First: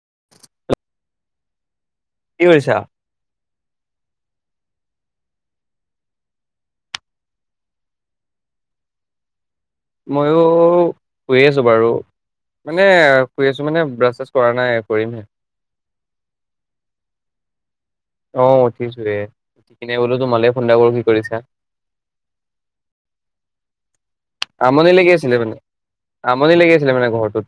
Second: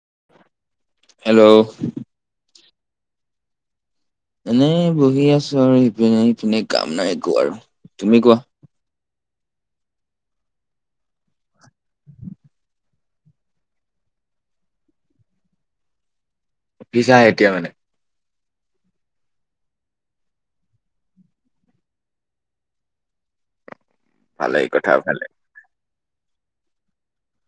[unintelligible] Hello কি কৰিছা? এনেই বহি আছো আৰু ইপিনে ইপিনে কাম নাই একো আৰু তুমি কোৱা ময়ো শুই আছো বাৰু মানে শুই আছো মানে ব্ৰাছ চাছ কৰা নাই কৰিমহে উঠিছা হে এতিয়া মানে আহ উঠিছোয়ে উঠি কিনে বোলো তোমালেই ফোন এটা কৰো কি কৰিছা ভালেই কথা আমনি লাগি ভালে আছিলে মানে আমনি লাগি আছিলে মানে ঘৰটোত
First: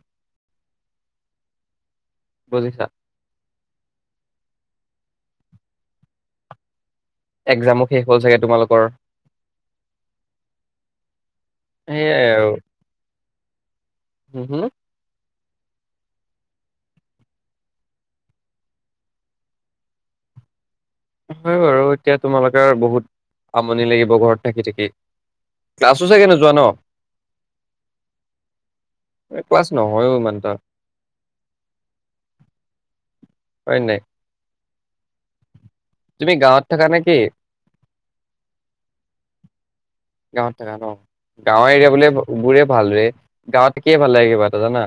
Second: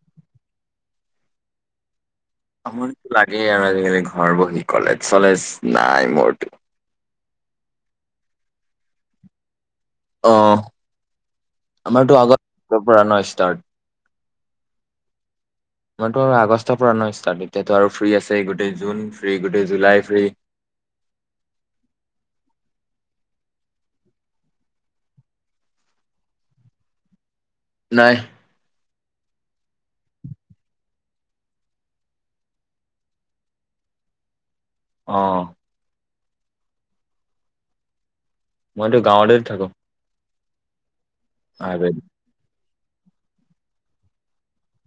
বুজিছা। আমনি লাগেই আৰু আজিকালি ঘৰ বহি কলেজ চলেজ নাই মোৰ ত এক্জামো শেষ হ'ল চাগে তোমালোকৰ অ আমাৰতো আগত পৰা ন ষ্টাৰ্ট হু হু মইতো আৰু আগষ্টৰ পৰা ন ষ্টাৰ্ট এতিয়াতো আৰু ফ্ৰী আছে গোটেই জুন ফ্ৰী গোটেই জুলাই ফ্ৰী হয় বাৰু এতিয়া তোমালোকে বহুত আমনি লাগিব ঘৰত থাকি থাকি ক্লাছো চাগে নোযোৱা ন? নাই। এ ক্লাছ নহয়ও ইমানটা। হয় নে। অ অ। তুমি গাঁৱত থাকা নেকি? মইতো গাঁৱতেতে থাকো। গাঁৱত থাকা ন? গাঁৱৰ এৰিয়া বোলে উবোৰেব। ভালুৱে গাঁৱত থাকিয়ে ভাল লাগে কিবা এটা জানা।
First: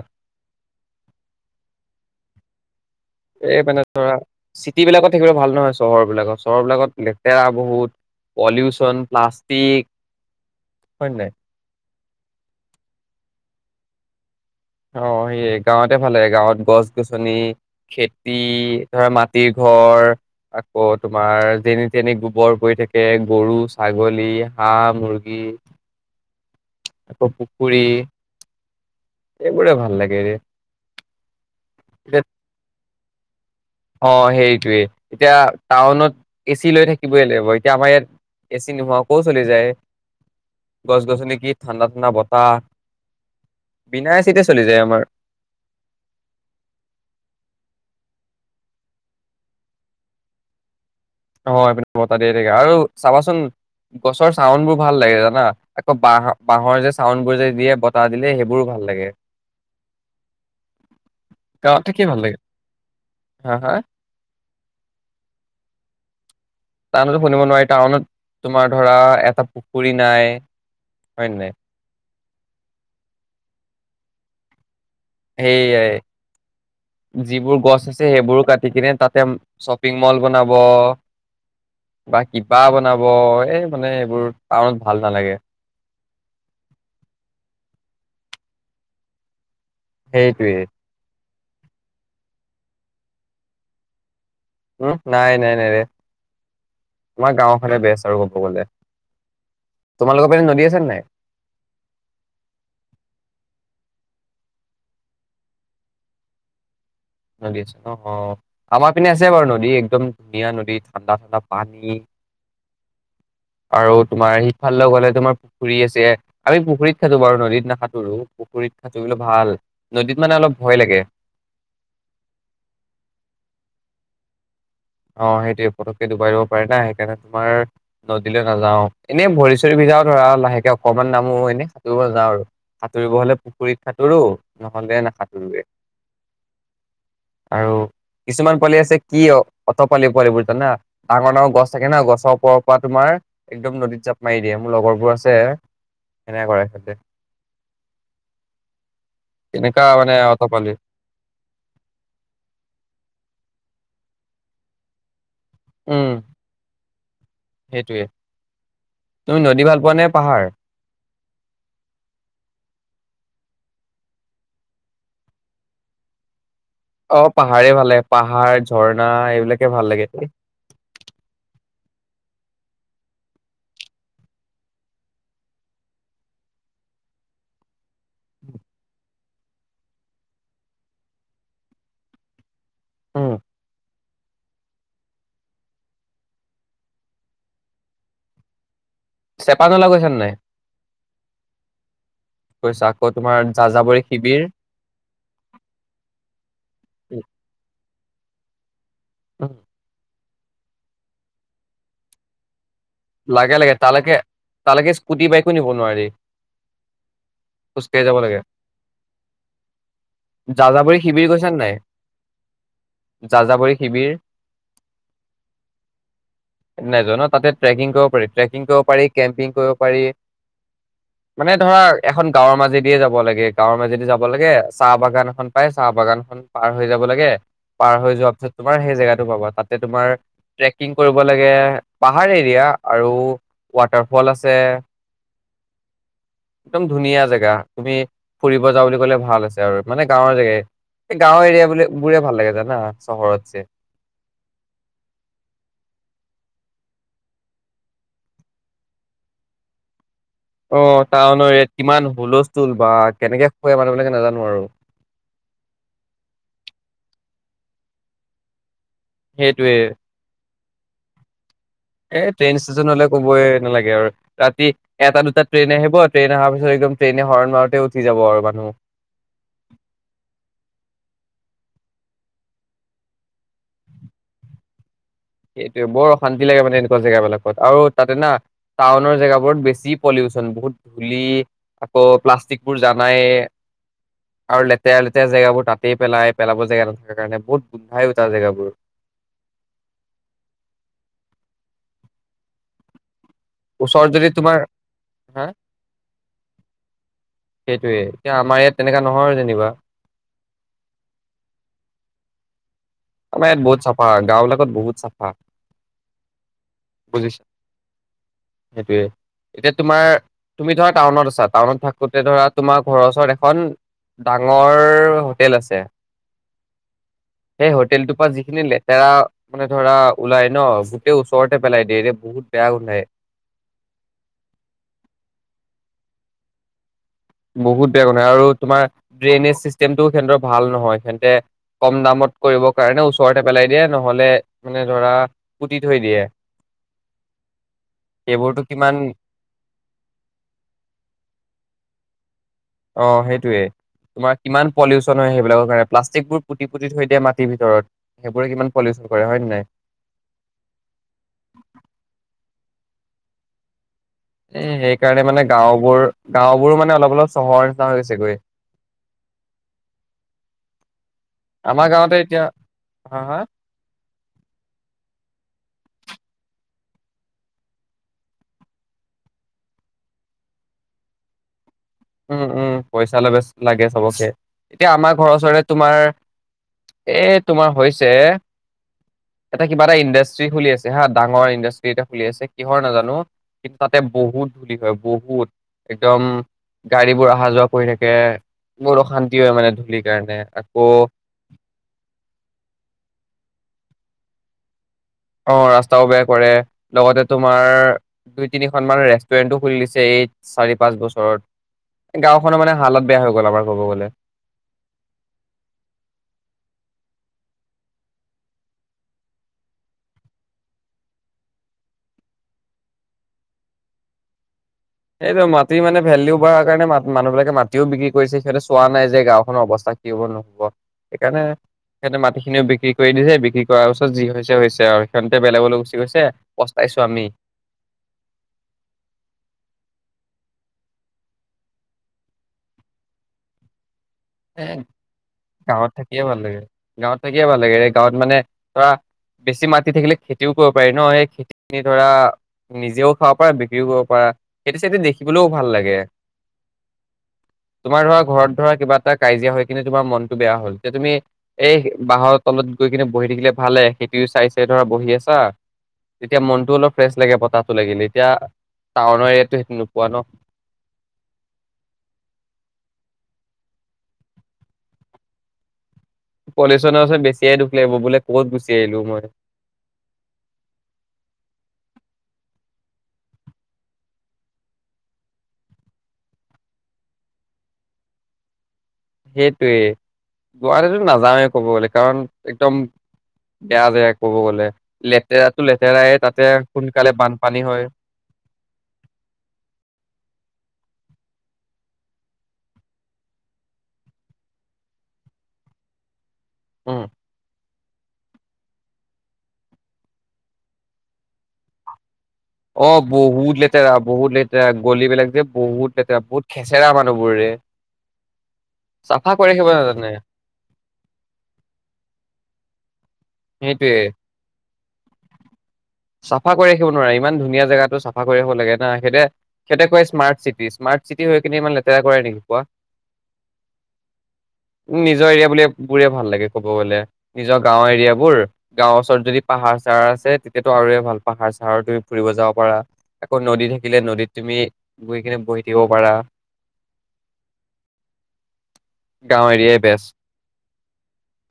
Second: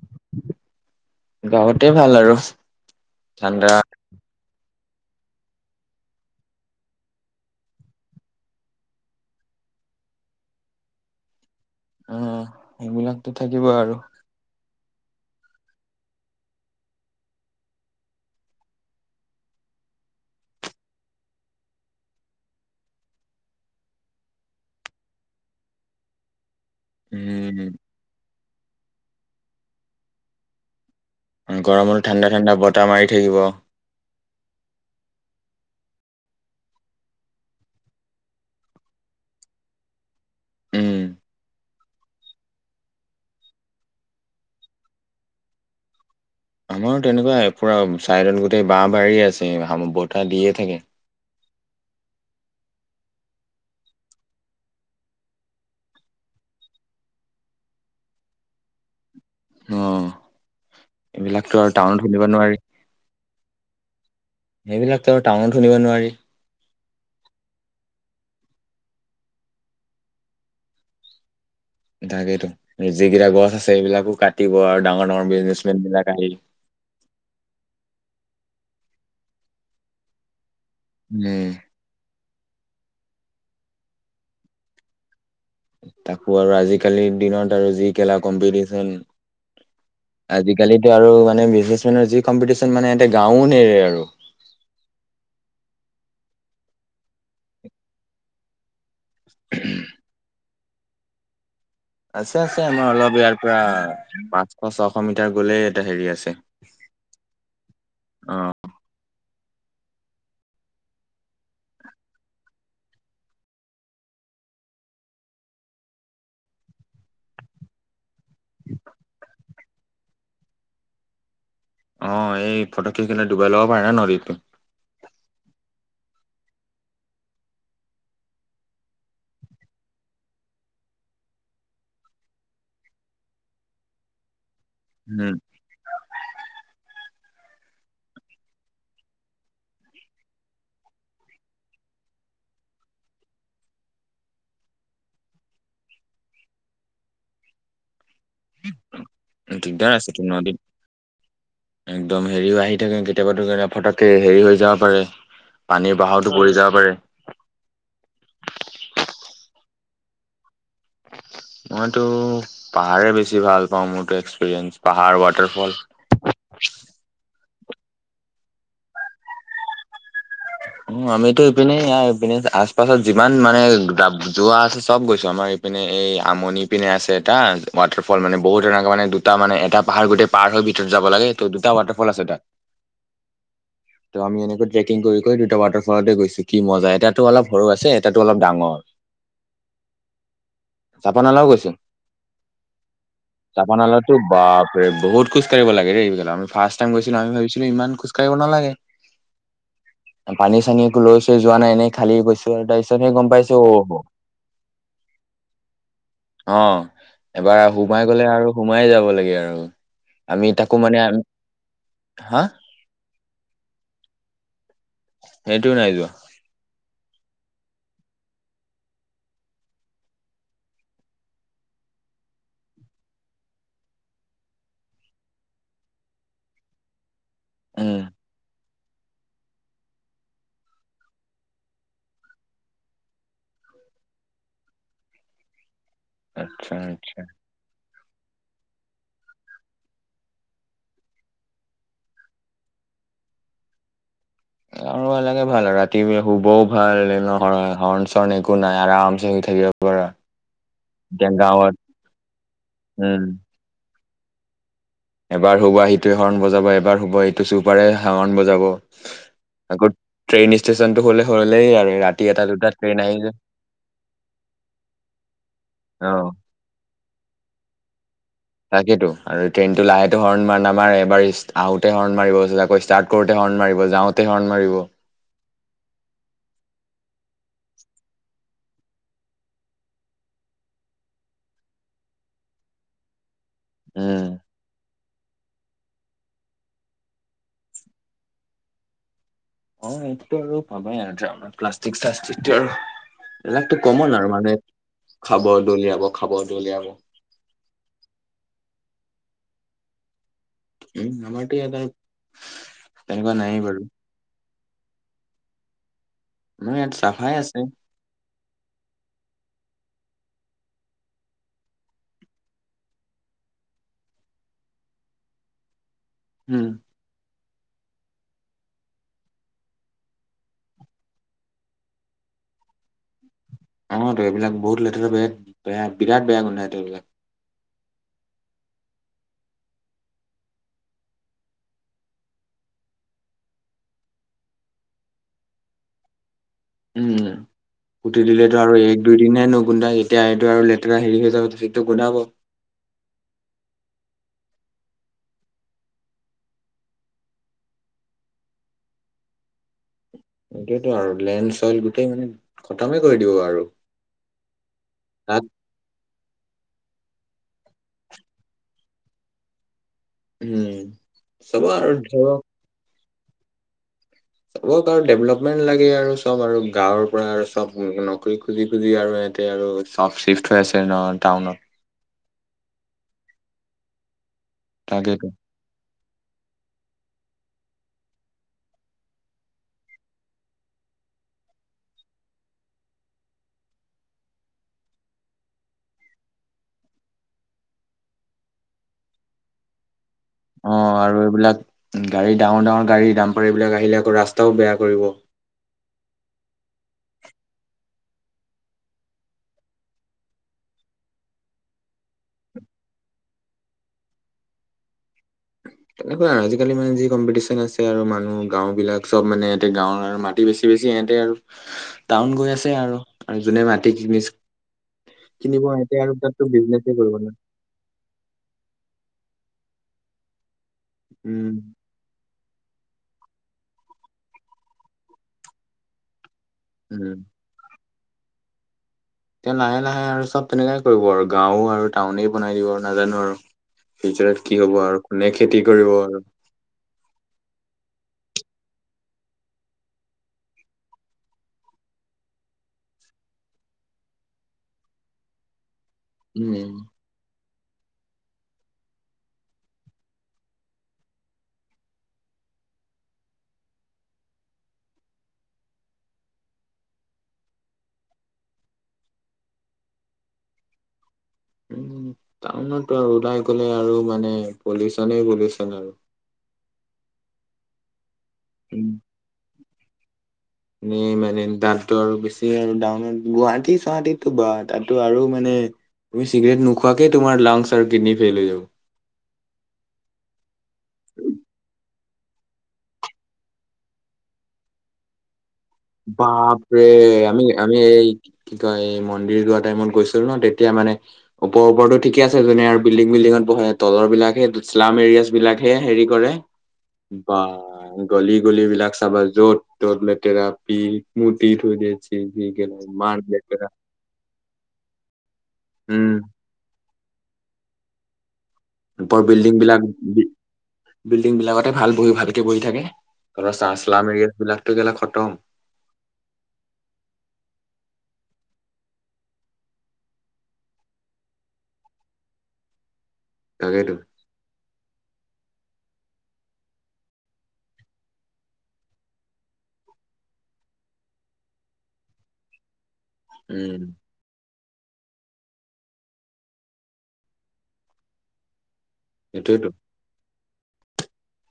গাঁৱতে ভাল আৰু এই ঠাণ্ডা মানে ধৰা চিট চিটিবিলাকত থাকিবলৈ ভাল নহয়, চহৰ বিলাকত চহৰ বিলাকত লেতেৰা বহুত পলিউচন, প্লাষ্টিক, হয় নে নাই? উম উ উ সেইবিলাকতো থাকিব আৰু অ সেইয়ে গাঁৱতে ভাল লাগে, গাঁৱত গছ গছনি, খেতি, ধৰা মাটিৰ ঘৰ আকৌ তোমাৰ যেনি তেনি গোবৰ পৰি থাকে। গৰু, ছাগলী, হাঁহ মুৰ্গী চুচ আকৌ পুখুৰী। উম এইবোৰে ভাল লাগেৰে। উম, গৰমৰ ঠাণ্ডা ঠাণ্ডা বতাহ মাৰি থাকিব। অ সেইটোৱেই, এতিয়া টাউনত এ চি লৈ থাকিবই লাগিব এতিয়া আমাৰ ইয়াত এ চি নোহোৱা কৈওঁ চলি যায়। উম গছ গছনি কিত ঠাণ্ডা ঠাণ্ডা বতাহ বিনায় এ চিতে চলি যায় আমাৰ। আমাৰো তেনেকুৱাই পুৰা ছাইডত গোটেই বাঁহ- বাৰী আছে হামু বতাহ দিয়ে থাকে। অ সেপিনে বতাহ দিয়ে থাকে, আৰু চাবাচোন গছৰ চাউণ্ড বোৰ ভাল লাগে জানা! আকৌ বাঁহ বাঁহৰ যে চাউণ্ড বোৰ যে দিয়ে বতাহ দিলে সেইবোৰো ভাল লাগে। অ এইবিলাকটো আৰু গাঁৱত থাকি টাউনত ভাল শুনিব লাগে নোৱাৰি। হা হা এইবিলাকতো টাউনত শুনিব নোৱাৰি। টাউনতো শুনিব নোৱাৰি। টাউনত তোমাৰ ধৰা এটা পুখুৰী নাই হয় নে নাই। তাকেইটো যিকেইটা গছ আছে সেইবিলাকো কাটিব আৰু ডাঙৰ ডাঙৰ বিজনেচমেন সেয়াই, বিলাক আহি যিবোৰ গছ আছে তে সেইবোৰো কাটি কিনে তাতে শ্বপিং মল বনা বঅঅ উম বাকী কিব্বা বনাব এই মানে এইবোৰ টাউনত ভাল নালাগে। তাকো আৰু আজিকালিৰ দিনত আৰু যি কেলা কম্পিটিচন। সেইটোৱে আজিকালিতো আৰু মান নাই বিজনেছমেনৰ যি কম্পিটিচন মানে এতিয়া গাঁৱ নেৰে আৰু গাওঁ ফালে বেচ আৰু ক'ব গলে। তোমালোকৰ পিনে নদী আছে। ঝৰ্ণাই আছে আছে আমাৰ অলপ ইয়াৰ পৰা পাঁচশ ছশ মিটাৰ গলেই এটা হেৰি আছে। নদী আছে নহ অ আমাৰ পিনে আছে। যা বাৰু নদী একদম ধুনীয়া নদী ঠাণ্ডা ঠাণ্ডা পানী। আৰু তোমাৰ সিফালে গলে তোমাৰ পুখুৰী আছে, আমি পুখুৰীত খেলো বাৰু নদীত নাহাতোৰো পুখুৰীত হাতুৰিৰে ভাল নদীত মানে অলপ ভয় লাগে অঁ এই ফটো কেইখন ডুবাই ল'গাবা নহলে নদীত অঁ সেইটোৱে পটককে ডুবাই দিব পাৰে না সেইকাৰণে তোমাৰ নদীলৈ নাযাও এনেই ভৰি চৰি ভিজাও ধৰা লাহেকে অকনমান নামো এনেই সাঁতুৰিব ন যাওঁ আৰু সাঁতুৰিব হলে পুখুৰীত সাঁতোৰো নহলে উম নাহাতুৰোয়ে আৰু কিছুমান পোৱালি আছে কি অঁ অট পালি পোৱালিবোৰ জানা ডাঙৰ ডাঙৰ গছ থাকে না গছৰ ওপৰৰ পৰা তোমাৰ একদম নদীত জাপ মাৰি দিয়ে মোৰ লগৰবোৰ আছে সেনেকুৱাই কৰে সিহঁতে কেনেকা দিগদাৰ মানে আছে তোমাৰ অত দেই পোৱালি একদম হেৰিও আহি থাকে কেতিয়াবা কাৰ ফতাফট ত হেৰি হৈ যাব পাৰে পানীৰ উম বাহাতো পৰি যাব পাৰে বনে পাহাৰ মইতো পাহাৰে বেছি ভাল পাওঁ মোৰতো এক্সপিৰিয়েঞ্চ পাহাৰ ৱাটাৰফল অঁ পাহাৰ পাহাঁৰে ভাল লাগে পাহাঁৰ ঝৰ্ণা এইবিলাকে ভাল লাগে মোৰ উম আমিতো ইপিনে ইয়াৰ ইপিনে আছে পাছত যিমান মানে যোৱা আছে চব গৈছো আমাৰ ইপিনে এই আমনি পিনে আছে এটা ৱাটাৰৰ ফল মান বহুত ডাঙৰ কিন্ত দুটা মানে এটা পাহাঁৰ গোটেই পাৰ হৈ ভিতৰত যাব লাগে ত' দুটা ৱাটাৰফল আছে তাত উম [inaudible] দুটা ৱাটাৰফলতে গৈছো কি মজা এটাতো অলপ সৰু আছে এটাতো অলপ ডাঙৰ চেপানলা গৈছা নে নাই জাপানালেও গৈছো গৈছা আকৌ তোমাৰ জাপানালো যাযাবৰী শিবিৰ বাপৰে বহুত খোজ কঢ়িব লাগেই এইত আমি ফাৰ্ষ টাইম গৈছিলো আমি ভাবিছিলো ইমান খো কঢ়িব কেনেকুৱা লাগে উম পানী চানী একো লৈছো যোৱা নাই এনেই খালি গৈছো ওলাইছো লাগে লাগে তালৈকে তালৈকে স্কুটি বাইকো নিব নোৱাৰি অ' এবাৰ সোমাই খোজকাঢ়ি যাব গ'লে লাগে আৰু সোমাই যাব লাগে আৰু আমি তাকো মানে যাজাবৰী শিবিৰ গৈছ নাই হা যাযাবৰী শিবিৰ সেইটো নাই যোৱা নাজানো তাতে ট্ৰেকিং কৰিব পাৰি ট্ৰেকিং কৰিব পাৰি কেম্পিং কৰিব পাৰি মানে ধৰা এখন গাঁৱৰ মাজেদিয়ে যাব লাগে গাঁৱৰ মাজেদি যাব লাগে চাহ বাগান এখন পায় চাহ বাগানখন পাৰ হৈ যাব লাগে পাৰ উম। হৈ যোৱাৰ পাছত তোমাৰ সেই জেগাতটো পাবা তাতে তোমাৰ ট্ৰেকিং কৰিব লাগে পাহাৰে সেইয়াত আৰু ৱাটাৰফল আছে আচ্ছা একদম আচ্ছা ধুনীয়া জেগা তুমি ফুৰিব যাওঁ বুলি ক'লে ভাল আছে আৰু মানে গাঁৱৰ জেগাই গাওৰ এৰিয়া বুলি বোৰে ভাল লাগে জানা চহৰত যে আৰু এনেকে ভাল লাগে আৰু ৰাতিপুৱাৰ শুবও ভাল হৰ্ণ চৰ্ণ একো নাই আৰাম চে শুই থাকিব পাৰা অঁ এতিয়া টাউনৰ ইয়াত গাঁৱত কিমান হুলস্থুল বা উম কেনেকে শুই ৱে মানুহবিলাক নাজানো আৰু এবাৰ শুবা সিটোৱে হৰ্ণ বজাব এবাৰ শুবা সিটো চুপাৰে হৰণ বজাব সেইটোৱে আকৌ ট্ৰেইন। ষ্টেচনটো হ'লে হয়। এ ট্ৰেইন ষ্টেচনলৈ ক'বই নালাগে। আৰু ৰাতি এটা দুটা ট্ৰেইন আহিব ট্ৰেইন অহাৰ পিছত একদম। ট্ৰেইনে হৰন মাৰু তেই উঠিছোঁ। তাকেইতো আৰু ট্ৰেইনটো লাহে হৰণ নামাৰে বাৰু। আহোতে হৰ্ণ মাৰিব। আকৌ ষ্টাৰ্ট কৰোতে হৰ্ণ মাৰিব। যাওঁতে হৰ্ণ মাৰিব। সেইটোৱে বৰ অশান্তি লাগে। মানে এনেকুৱা জেগাবিলাকত আৰু তাতে না, টাউনৰ জেগাবোৰত বেছি পলিউচন বহুত ধূলি আকৌ প্লাষ্টিক বোৰ জানাই। উম লেতেৰা লেতেৰি। লেতেৰা জাবৰবোৰ তাতেই পেলাই। পেলাব জেগা নথকাৰ কাৰণে। বহুত গোন্ধাই অ তাৰ জেগাবোৰ। অ এইটো আৰু ভবাই নাই আৰু প্লাষ্টিক টালাষ্টিক আৰু। লাইফ টো ওচৰত কমন যদি আৰু তোমাৰ মানুহে হা খাব দলিয়াব খাব দলিয়াব। সেইটোৱে এতিয়া আমাৰ ইয়াত তেনেকা নহয় যেনিবা। উম সেইটো ইয়াত আৰু। তেনেকুৱা আমাৰ ইয়াত নায়েই বহুত বাৰু চফা গাঁও বিলাক। তাত বহুত চাফা আমাৰ ইয়াত চাফাই বুজিছা আছে সেইটোৱে এতিয়া। তোমাৰ তুমি ধৰা টাউনত আছা। টাউনত থাকোতে ধৰা তোমাৰ ঘৰৰ ওচৰত এখন ডাঙৰ হোটেল আছে। উম। সেই হোটেলটোৰ পৰা যিখিনি লেতেৰা, মানে ধৰা ওলাই ন গোটেই ওচৰতে পেলাই দিয়ে। এতিয়া বহুত বেয়া গোন্ধাই। অ ত এইবিলাক বহুত লেতেৰা বে বেয়া বিৰাট বেয়া গোন্ধাই এতিয়ালৈকে। বহুত বেয়া গোন্ধাই আৰু তোমাৰ ড্ৰেইনেজ চিষ্টেমটো সিহঁতৰ ভাল নহয়। সিহঁতে কম দামত কৰিবৰ কাৰণে, ওচৰতে পেলাই দিয়ে নহ'লে মানে ধৰা পুতি থৈ দিয়ে, উম উম পুতি দিলেতো সেইবোৰতো আৰু কিমান এক দুই দিনহে নোগোন্ধাই। এতিয়া এইটো আৰু লেতেৰা হেৰি হৈ যাব তেতিয়া সেইটো গোন্ধাব। অ সেইটোৱে তোমাৰ কিমান পলিউচন হয়, সেইবিলাকৰ কাৰণে প্লাষ্টিকবোৰ পুতি পুতি থৈ দিয়ে মাটিৰ ভিতৰত। সেইবোৰে কিমান পলিউচন কৰে হয় নাই। খটমে কৰি দিব আৰু। এ সেই কাৰণে তাত মানে গাঁওবোৰ। গাঁওবোৰো মানে অলপ অলপ চহৰ নিচিনা হৈ গৈছে গৈ। উম উম সব আমাৰ আৰু গাঁৱতে থহ। এতিয়া হা হা। চবক আৰু ডেভলপমেণ্ট লাগে। আৰু চব আৰু গাঁৱৰ পৰা আৰু চব নকৰি খুজি খুজি, আৰু সিহঁতে আৰু চব চিফ্ট হৈ আছে ন টাউনত। উম উম পইচা লে বেছ লাগে চবকে। এতিয়া আমাৰ তাকেইতো। ঘৰৰ ওচৰৰে তোমাৰ। এ তোমাৰ হৈছে, এটা কিবা এটা ইণ্ডাষ্ট্ৰি খুলি আছে হা ডাঙৰ ইণ্ডাষ্ট্ৰি এটা খুলি আছে। কিহৰ নাজানো কিন্তু তাতে বহুত ধূলি হয় বহুত একদম। গাড়ী বোৰ অহা যোৱা কৰি থাকে। বহুত অশান্তি হয় মানে ধূলিত। অ আৰু এইবিলাক গাড়ী ডাঙৰ ডাঙৰ গাড়ী দাম্পাৰ এইবিলাক আহিলে আকৌ ৰাস্তা। ত বেয়া কৰিব। অ ৰাস্তাও বেয়া কৰে। লগতে তোমাৰ দুই তিনি খন মান ৰেষ্টুৰেণ্টো খুলি দিছে। এই চাৰি পাঁচ বছৰত গাওঁ খনৰ মানে হালত বেয়া হৈ গ'ল আমাৰ ক'ব গ'লে। তেনেকোৱাই আৰু আজি কালি মানে যি কম্পিটিচন হৈছে। আৰু মানুহ গাওঁ বিলাক চব মানে সিহঁতে গাঁওৰ আৰু মাটি বেছি বেছি সিহঁতে আৰু টাউন গৈ আছে আৰু আৰু যোনে মাটি কিনিছে। এইটো মাটি মানে বেলিও বঢ়াৰ কাৰণে বিজনেছে কৰিব ম ন মানুহ বিলাকে মাটিও বিক্ৰী কৰিছে সিহঁতে চোৱা নাই যে গাঁওখনৰ অৱস্থা দিব নহ'ব সেইকাৰণে উম সিহঁতে মাতি সেইখিনিও বিক্ৰী কৰি দিছে বিক্ৰী কৰাৰ পিছত যি হৈছে হৈছে আৰু সেইখন এতিয়া বেলেগলৈ গুচি গৈছে পস্তাইছোঁ উম আমি এতিয়া লাহে লাহে আৰু চব তেনেকাই কৰিব আৰু গাঁও আৰু টাউনেই বনাই দিব আৰু নাজানো আৰু ফিউচাৰত কি এ হ'ব আৰু কোনে খেতি গাঁৱত কৰিব আৰু থাকিয়ে ভাল লাগে গাঁৱত থাকিয়ে ভাল লাগে এই গাঁৱত মানে ধৰা বেছি মাটি থাকিলে খেতিও কৰিব পাৰি ন সেই খেতি খিনি ধৰা নিজেও খাব পাৰা বিক্ৰীও কৰিব পাৰা খেতি চেতি দেখিবলৈও ভাল লাগে উম তোমাৰ ধৰা ঘৰত ধৰা কিবা কাজিয়া হৈ কিনে তোমাৰ মনতটো বেয়া হ'ল এতিয়া তুমি এই বাহৰ তলত গৈ কিনে বহি থাকিলে ভালে সেইটো চাই চাই ধৰা বহি আছা তেতিয়া মনটো অলপ ফ্ৰেছ লাগে বতাহটো লাগিলে এতিয়া টাউনৰ এৰিয়াততো সেইটো নোপোৱা ন উ টাউনততো আৰু ওলাই গ'লে আৰু মানে পলিউচনে পলিউচন আৰু পলিউচনচন বেছিয়ে দুখ লাগিব বোলে গুচি আহিলো মই এ মানে ডাক্তৰ বেছি আৰু ডান গুৱাহাটী চোৱাহাতী বা তাতো আৰু মানে তুমি চিগৰেট নোখোৱাকে তোমাৰ লাংচ আৰু কিডনী ফেইল হৈ যাব সেইটোৱে গুৱাটীতটো নাযাওৱেই ক'ব গ'লে কাৰণ একদম বেয়া জাগা ক'ব গ'লে লেতেৰা বাপৰে আমি আমি হয় এই কি কয় এই মন্দিৰ যোৱা টাইমত গৈছিলো ন তেতিয়া মানে ওপৰ ওপৰতো ঠিকে আছে যোনে আৰু বিল্ডিং বিল্ডিঙত বহে তলৰ বিলাকে শ্লাম এৰিয়াছ বিলাকহে হেৰি কৰে উম বাহ গলি গলিবলাক চাবা য'ত ত'ত লেতেৰা চি মুতি থৈ দিয়ে চি যি কেনে অ ইমান বহুত লেতেৰা বহুত লেতেৰা গলিবলাক যে বহুত উম লেতেৰা বহুত খেচেৰা মানুহবোৰ ৰে বিল্ডিং বিলাক বি বিল্ডিং বিলাকতে ভাল বহি ভালকে বহি থাকে তলৰ চা সেইটোৱে শ্লাম এৰিয়া বিলাকতো গেলা খতম চাফা কৰি ৰাখিব নোৱাৰে ইমান ধুনীয়া জেগাতো চাফা কৰি ৰাখিব লাগে না সেতে সেঁতে কয় স্মাৰ্ট চিটি স্মাৰ্ট চিটি হৈ কিনে ইমান লেতেৰা কৰে নেকি কোৱা? তাকেইতো নিজৰ এৰিয়া বুলি বোৰে ভাল লাগে ক'ব গ'লে নিজৰ গাঁওৰ এৰিয়া বোৰ গাঁৱৰ ওচৰত যদি পাহাৰ চাহাৰ আছে তেতিয়াতো আৰু ভাল পাহাৰ চাৰ তুমি ফুৰিব যাব পাৰা আকৌ নদী উম থাকিলে নদীত তুমি গৈ কিনে বহি থাকিব পাৰা গাঁও সেইটোয়েতো এৰিয়াই বেষ্ট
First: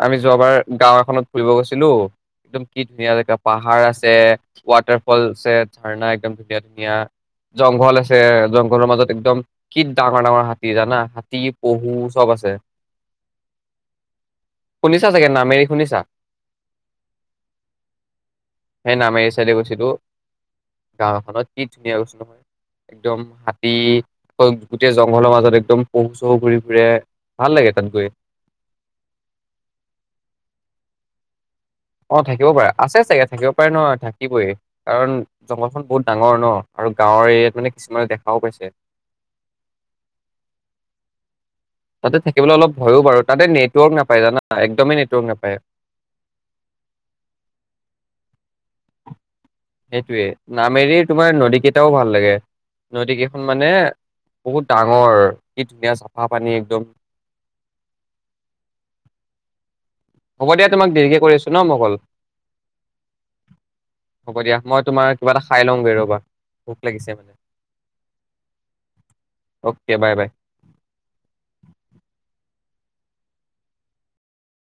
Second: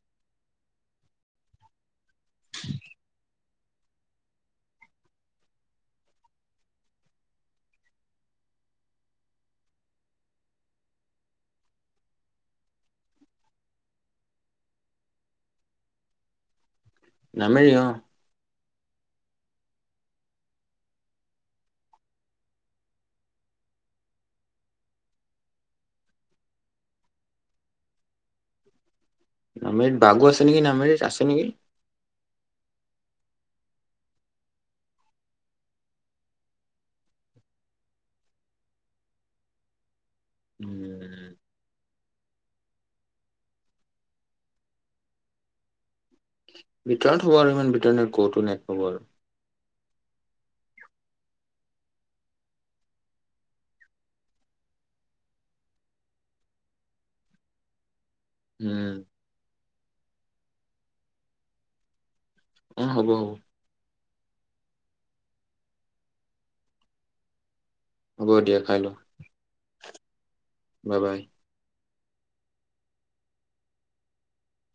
আমি যোৱাবাৰ গাঁও এখনত ফুৰিব গৈছিলো একদম কি ধুনীয়া মেকাপ পাহাৰ আছে ৱাটাৰফল আছে ঝাৰণা একদম ধুনীয়া ধুনীয়া জংঘল আছে জংঘলৰ মাজত একদম কি ডাঙৰ ডাঙৰ হাতী জানা হাতী পহু চব আছে শুনিছা চাগে নামেৰি শুনিছা নামেৰি অ সেই নামেৰি চাইডে গৈছিলো গাওঁ এখনত কি ধুনীয়া কৈছো নহয় একদম হাতী গোটেই জংঘলৰ মাজত একদম পহু চহু ঘূৰি ফুৰে ভাল লাগে তাত গৈ নামেৰিত বাঘও আছে নেকি নামেৰিত আছে নেকি অ থাকিবও পাৰে আছে চাগে থাকিব পাৰে ন থাকিবই কাৰণ জংঘলখন বহুত ডাঙৰ ন আৰু গাঁৱৰ এৰিয়াত মানে কিছুমানে দেখাও পাইছে উম তাতে থাকিবলৈ অলপ ভয়ো বাৰু তাতে নেটৱৰ্ক নাপায় জানা একদমেই নেটৱৰ্ক নাপায় ভিতৰত হ'ব আৰু ইমান ভিতৰত নো ক'ত নো নেট পাব আৰু সেইটোৱে নামেৰিৰ তোমাৰ নদী কেইটাও ভাল লাগে নদী কেইখন মানে বহুত ডাঙৰ কি ধুনীয়া চাফা পানী একদম উম হ'ব দিয়া তোমাক দেৰিকে কৰি আছো ন মই কল উম হ'ব হ'ব দিয়া মই তোমাৰ কিবা এটা খাই লওঁ গে ৰ'বা ভোক লাগিছে মানে হ'ব দিয়া খাই লোৱা okay bye bye bye bye